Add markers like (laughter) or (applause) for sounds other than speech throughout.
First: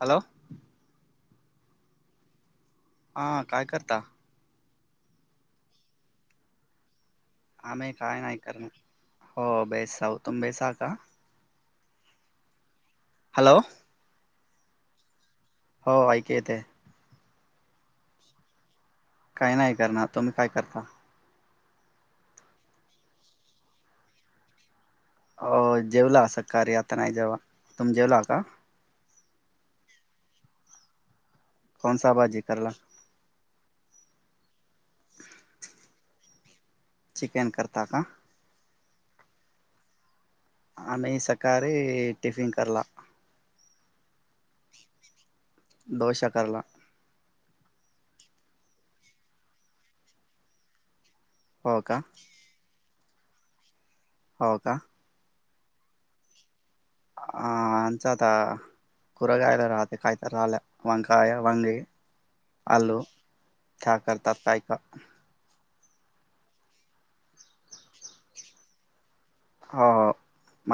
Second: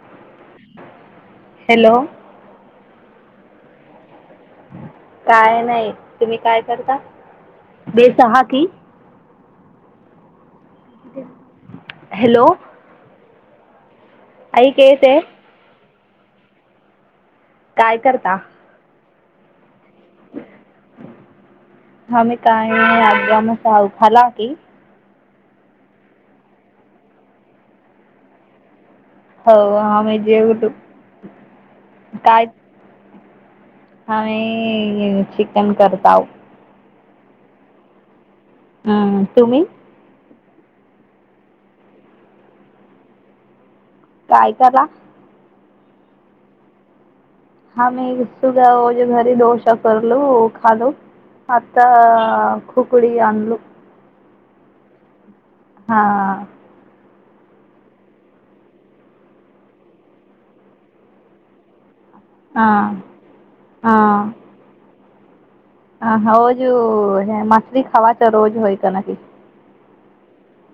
Hello. Hello. हा काय करता? काय नाही तुम्ही काय करता? आमही काय नाही बेसहा की करणार हो बेस जाऊ तुम् बेस का. हॅलो. हॅलो. अई केस आहे. हो ऐक येते. काय करता काय नाय करणार तुम्ही काय करता आमी काय नाय (unintelligible) हो जेवला सकरी आता नाही जेवा तुम् जेवला का? (unintelligible) कोणसाभाजी करला हाम्ही चिकन करताव चिकन करता का? हं तुम्ही आम्ही सकारी टिफिन करला काय करला डोषा करला (unintelligible) हो आता का (unintelligible) हो का? हा (unintelligible) हा हा (unintelligible) (unintelligible) हो.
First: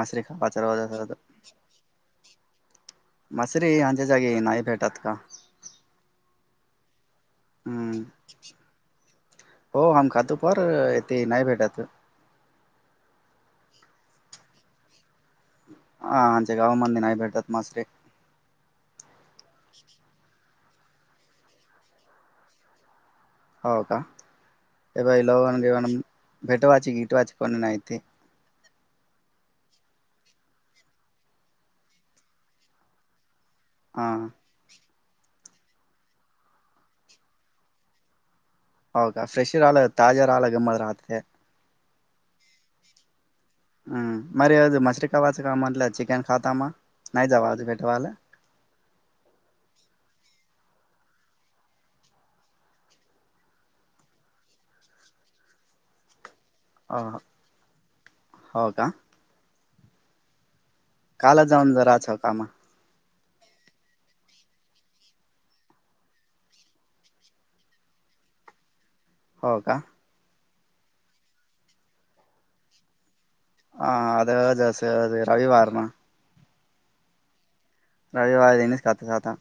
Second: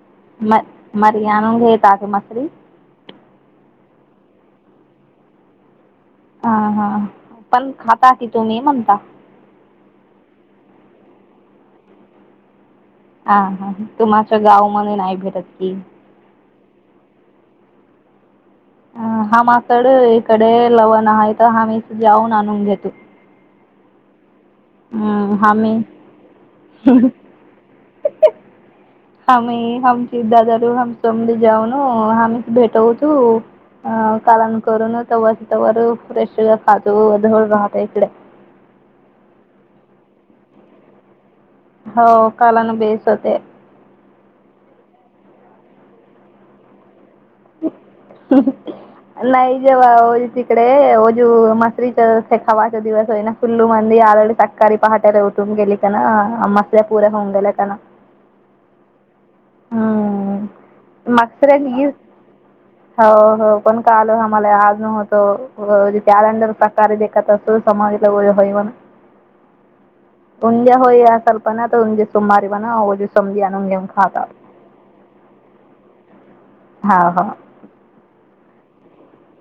मसरी खावाच रोज (unintelligible) (unintelligible) हम्म (unintelligible) (unintelligible) (unintelligible) (unintelligible) (unintelligible) (unintelligible) हम्म, आम्ही (unintelligible) (unintelligible) (unintelligible) हा (unintelligible) (unintelligible) (unintelligible) (unintelligible) (unintelligible) आज भेटवायला नाई जेवावल्ति इकडे ओजू मसरीचं शेखावाचा दिवस होईना फुल्लू मंदी आरळी सक्कारी पहाट्याला उठून गेली का हो ना हो का (unintelligible) हां कालच जाऊन जराच कामा हो हो पण काल आम्हाला आज (unintelligible) हो का? (unintelligible) घेऊन खातात (unintelligible) हां हां. रविवारी नाही खात का आता?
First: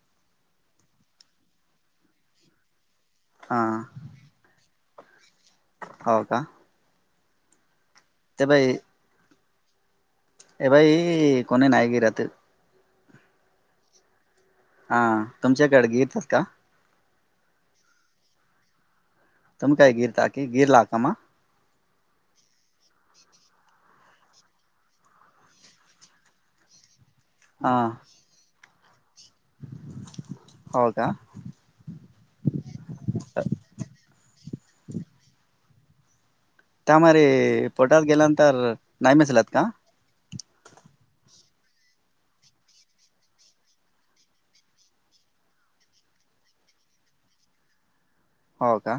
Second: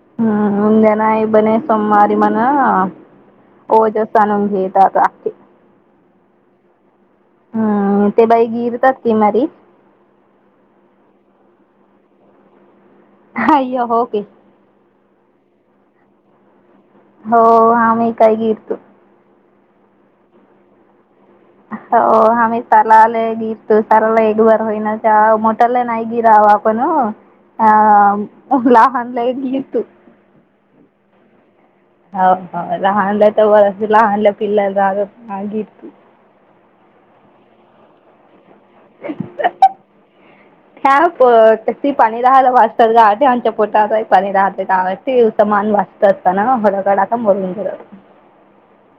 (unintelligible) हा (unintelligible) (unintelligible) हो का? हं. अं ते बाई गिरतात की मरी. ए बई इ कोणी नायी गिरते. हाय्यहोके. हां हां तुमच्याकडे घे तात का? हो आा मी काही घरतो तम काय गीर ताकी गेर लाकामा हो आम्ही तला आल गिरतो सलाला एक बार होईना मोटला नाही गिरावं आपण हो हा अला हलाईनलीू हो का हो हो लहानला तर बच लहानला पिल्लाला रागत मागी त्यामर पटाद गेला तर नाही मिसलात का हा ती पाणी राहायला वाजतात गाव आमच्या पोटा पाणी राहते गाव तचा मान वाजत असतना हडगडाता मरून घरत हो का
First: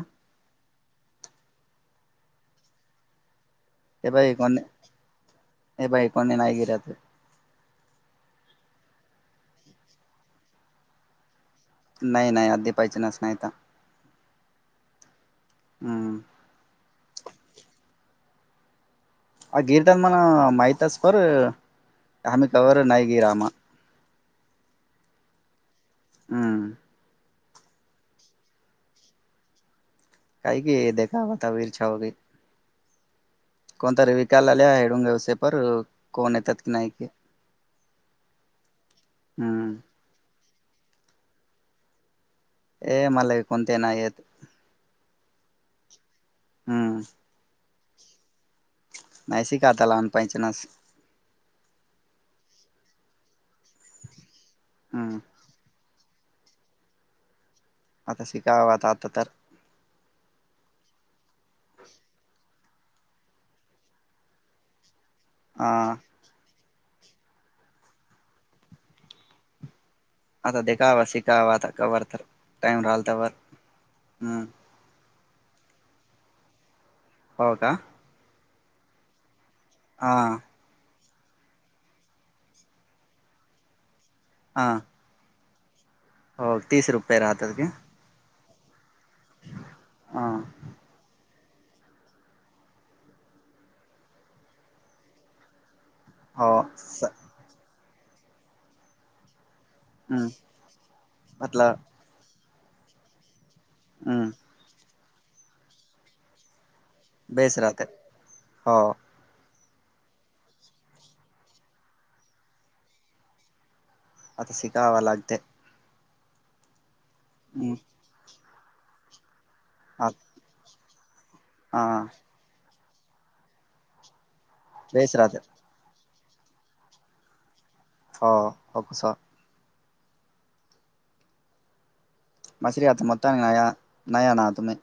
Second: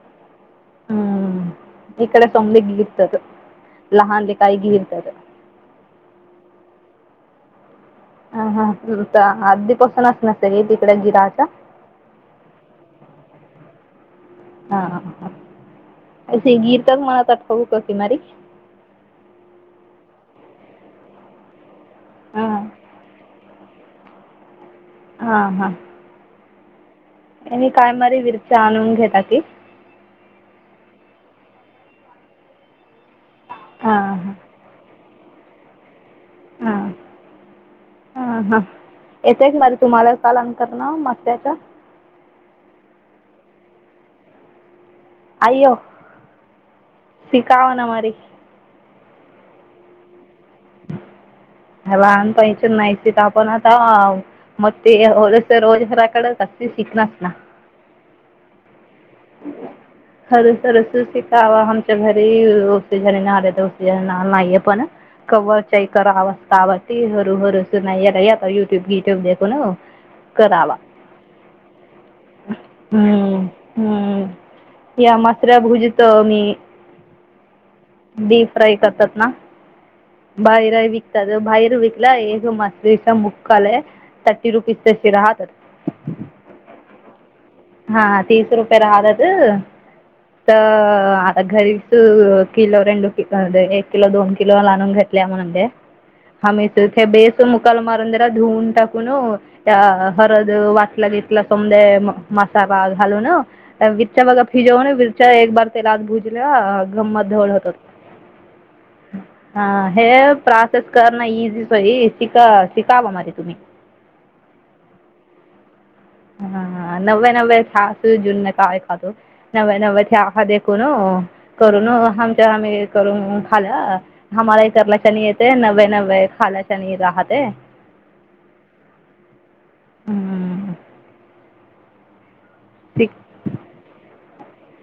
हम्म इकडे समली गीतच हे बाई को हे बाई कोने नाही गिरत हम हा आधदीपसूनच नसरी तिकड गिराचा नाही नाही आधी पाहिजेनच नाही तर हा हा ह हा हम्म मनात ठवूक कि मारी अ गिरटन मला माहिताजकर त्याम हा कावरवर नायकी रामा हा हा. हमं. आणि कायमारी विरच्या आणून घेता की, काय की देखावतावीरछा होगई हा कोणतरी हा विकालाल्या हडून ते पर कोण येतात की हा नाही की हा हा येतेय कि माझ हम्म तुम्हाला काल करतना मास्त्याच्या ए मला कोणते नाही येत आओ हम्म शिकावा ना मारे नाहीसे का आता लहानपहिचनास लहानपणीचे नायशि टॉप पण आता म ते हम्म हॉलसे रोज हराकडच आती शिकणास ना. आता शिकावाचा आत खरं तरर सु शिकावा आमच्या घरी रोज त्ये घर ना आहे तरती नाव नाहीये पण, अ कवाच्याईकरआवस्ताव ती हरू हर सुना याला या आप युट्युब घीट्यूब देख न आता देखावा शिकावा आता कवारतर टाइम राहिल तेव्हा हम्म हम्म या मा दुसऱ्या भुजित अ.. मी हो का ट्राई करतात ना हा बाहेर आयवि तर बाहेर विकला आहे जुमात्रीचा मुक्कालय थर्टी हा रुपीज तशी राहातात. हो तीस रुपये राह तर काय तिस रुपये राहत्यात अ त आत घरीच अ--किलो रेडू किलो राहुदे एक किलो दोन किलो लाणून घेतल्या म्हणून ते हो हमेचथे स बेसो मु काल मारून जरा धुऊन टाकून हो. त्या हम्म हरद वाटला भेटला तुमले मतलब म मासा बाल हालून विरच्या हम्म बघा फि जाऊ ना (unintelligible) त एक बार त्याला भुजल बेस राहात हो हा हे प्रोसेस करणं इझीचय शिक शिकाव म तुम्ही आता शिकावा लागते हा हा नव्या नव्या हम्म सासू जुन्या काय खातो नव्या नव्या आ चहा देत कोणो हा करून आमच्या अमित करून खाल्लं आम्हाला इतर बेस लक्षणी राहते येते नवे नवे त खालाच्यानी राहते हो होक सा हम्म मशरियात ठीक मता नयाना तमे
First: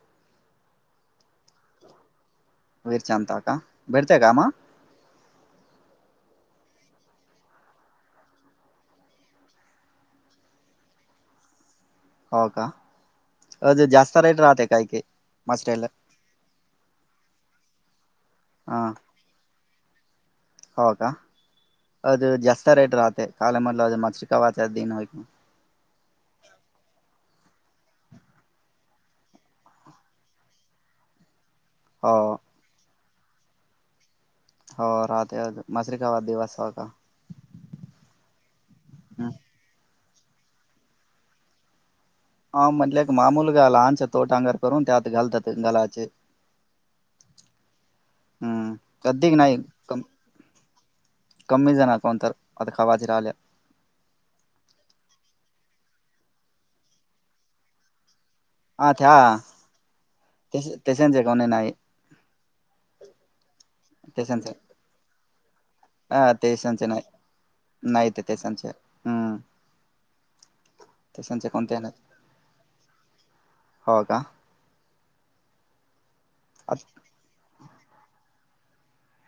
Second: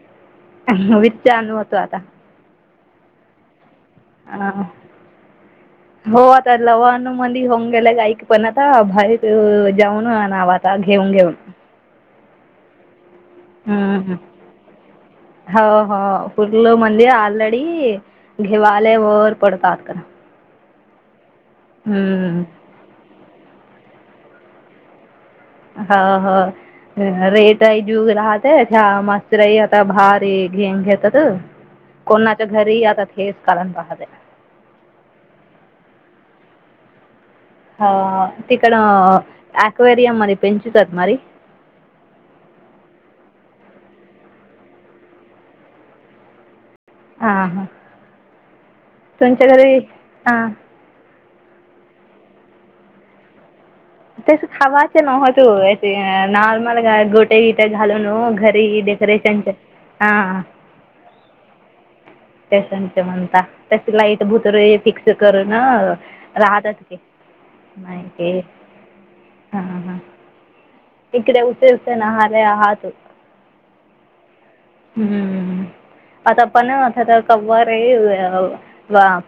विच ानू होत आता वरचांता का बडते कामा अं, हो आता लवानुमंद होऊन गेले गईक पण आता बाारी जाऊन नाव आता घेऊन घेऊन हो का अ हम्म जास्त रेट राहते काही काही ह् हो मछलीला हो पर्लं म्हंदि आऑलरेडी ह हा घेवाले वर पडतात करा हो का अज जास्त रेट राहते काले म माच कावाच द हो हा हा रेटई जूग राहत मस्तरई आता भारी घेंग घेतात कोणाच्या घरीही आतात हेस कळन पाहद ना हो राहते मशर काा वा दिवास का हो तिकड कवे या मरी पचतात मरी हा म्हटले का मामूलगा लहानचं तोट अंगार करून त्या आत घालतात गलाचे ह हा हम्म कधीक तुमच्या नाही घरी कम हां कमी जाणार कोणत आता खावााती राहिल्या ते खावाच नतो नर्मल ग गोटे गिट घा न घरी डेकोरेशन ते त्याश जगाणे नाही पशं म्हणता तशी लाईट तेशांचे भुतर फिक्स करून हा तेशांचे राहतात नाही नाही ते माहिती तेशांचे हम्म हा ह इकडे तेशांचे उत कोणते उ नाही ना ह र आह तू हो का हम्म आता पण े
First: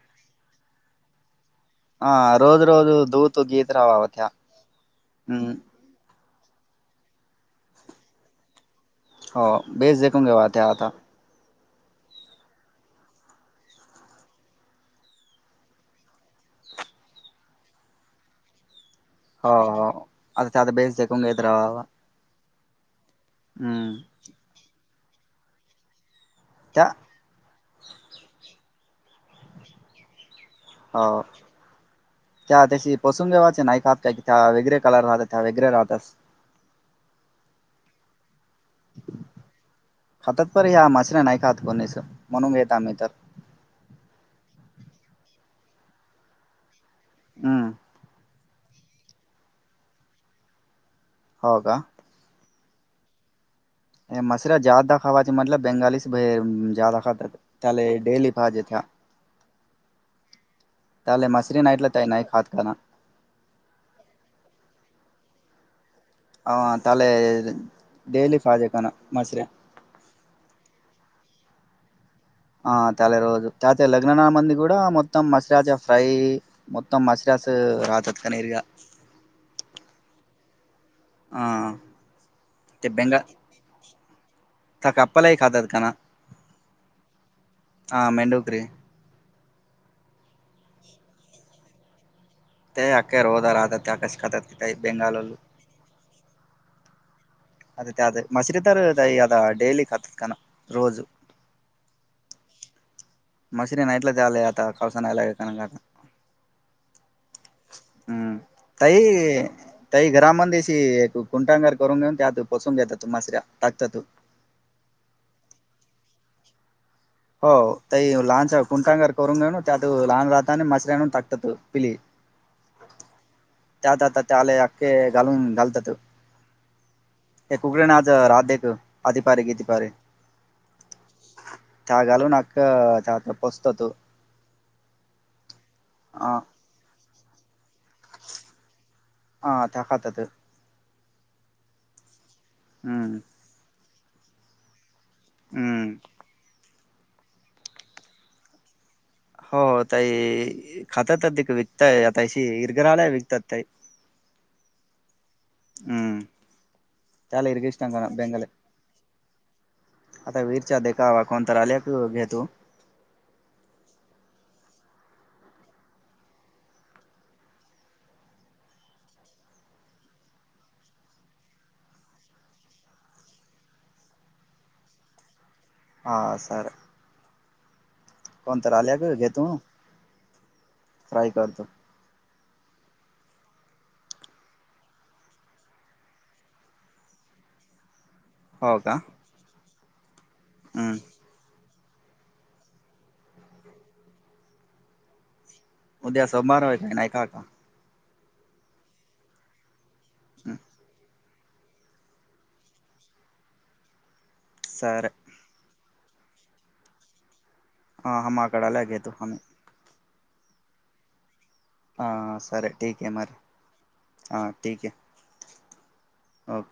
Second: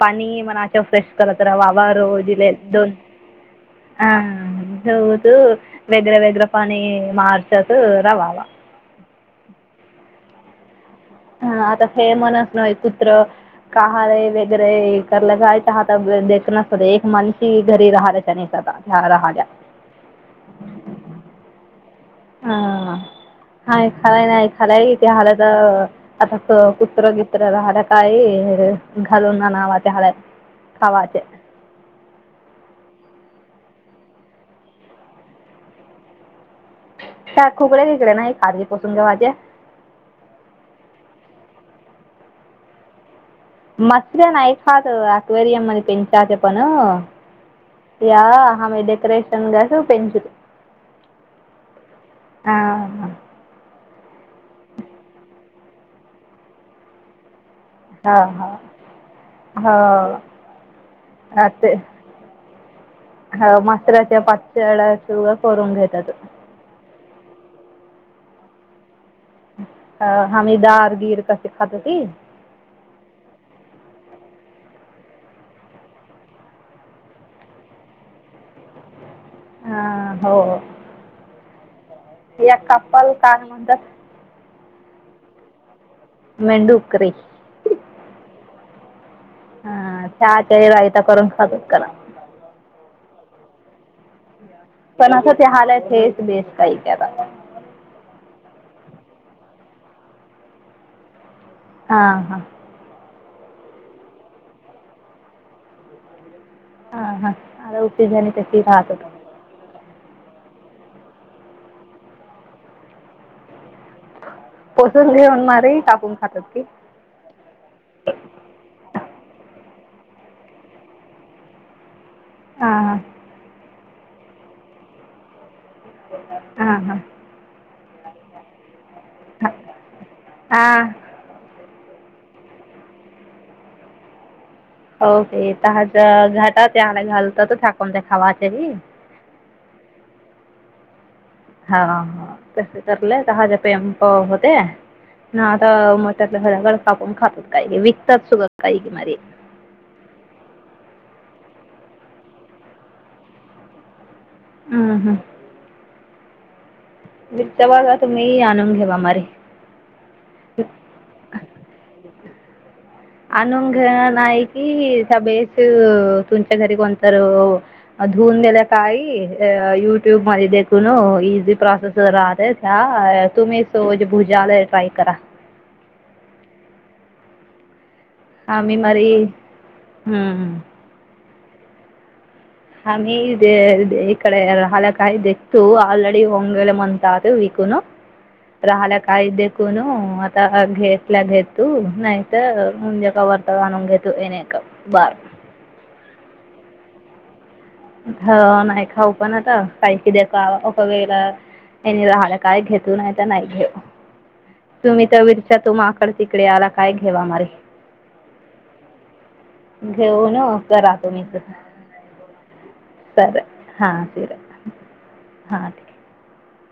पाणी म फ्रेश कर वा र हा रोज रोज दोन धुत गीत राहावा ह त्या हो हम्म वेग वेग पा मार्चच रवावा हो बेस देक घेव त्याता ह आता फेमणस नय कुत्र काहार वगैरे करलं जायच आताेत नसत एक मानशीी घरी राहयच्या निसता हो हो आताता बेस जकून घेत रावावा हा हाय खराय नाही खराय ते हलात आता त्या कुत्र गित्र राह काही घालून नावा त्या हला हो त्या पसूनंगेवाचे नाही खहात काय की त्या वेगरे कलर राहतात त्या वेगरे राहतात का खुकडे तिकडे ना खातातप या मचला नाही का हात कोण्याचं म्हणून घेत आम्ही तर मसले नऐकाद अक्वेरयम मनी त्यांचााज पण हम्म या आ म डेकरेशन गस पचते हो का हां हे मशर जदा खावाचे मतल बेंगालीच जदा खातात त्याले हा डेली पाहिजे त्या हा त्याले हा मसरी ते नाईटला त्या नाही खात काना हा मासराच्या पाचशळा्या करून घेतात अ तले डडेली पाजे काना मसऱ्या अ हमीिदारगिर क श खातती ह तले रोजू तत लग्नना मंद क मतम मसेरास फ्रई मतम मशरास रातात कनीरग ह हो हं या कप्पाल काय म्हणतात त्या कपपालाही खातात का ना मडूकरी मेंढुकरी हा चहाच्याारी रायता करून खात कला ते अकाक रोदार आत ते आकाश काात पण असं ते हालत हेच बेस काही ए अ ते अ मसरीदार अ डडेली का खतात काना रोजू हा हा मशीिरीन ईटला चचाले आता कळसा नाहीय लाग कान कात हा हा आता उपी झाली हम् तशी राहतात तही तही घ्र मंदीशी त कुंटांगार करून घेऊन त्यात पसून घेतात त मासऱ्या टाकतात तू पसून घेऊन मार काापून खातात की हो ते लहानच कुंटांगर करून घे ना त्यात लहान मसऱ्यान टाकत्यात पिली. हा त्यात आता त्याले अख्खे घालून घाल.. हा हा हा कुक नाद राधे फिल्म. आधीपार हा किती पार हा घालूूनक पोसतो तो. हो ते त आहेच. घाटा ते घाल त्यात सा कोणते खावा करी. हा त्या खातात हा.. हा तसच आपल. हम्म कहा गतय हो होत्या. ह आता हम्म मटातल आपण खातात काय? विकतात सुद्धा काही विकणारे. हो ताई खातात अधीक विकताय आता अशी विरजणाला विकतात ताई. ह्म्म्म ह्म्म.. ह्म्म.. त्याला हरगष्ांग बघा ना तुम्ही बेंगल आणून घे मारे आता विरच्या देखावा कोणत आलेक घेतो (unintelligible) अनुंग नाही कि त्या बेस तुमच्या घरी कोणत धुन दिल्या काही अ युट्युब मध्ये देखून इझी प्रोसेस राहत तुम्ही सज भुजाल ट्राय करा (unintelligible) हा सर. कोणतर आमही आल्याक मारी घेतो हम्म (unintelligible) फ्राय करतो. आ मही इकडे राले काय देक्तू आलरेडी होंगेले मणंत आत विकून (unintelligible) हो का राहल्या काय दे कोण (unintelligible) हम्म घेतल्या घेत (unintelligible) तू नाही तर म्हणजे कावररता जाणून घेतो येणेका बार (unintelligible) उद्या सोमवार व्हय नाही का का? (unintelligible) ह नाही. खाऊ पण आता पैकी हम्म देकावावेेला (unintelligible) त्यांनी राहला काय घेतू. नाही तर नाही घेत सर तुम्ही तर विरच्या त माग (unintelligible) तिकडे आला काय घेवा मारे. (unintelligible) हा हा माकडाला घेतो कोणी. घेऊन राहतो मी इथ. हा. सर ठीक आहे मर सर हा सर हा हा ठीक. ओफ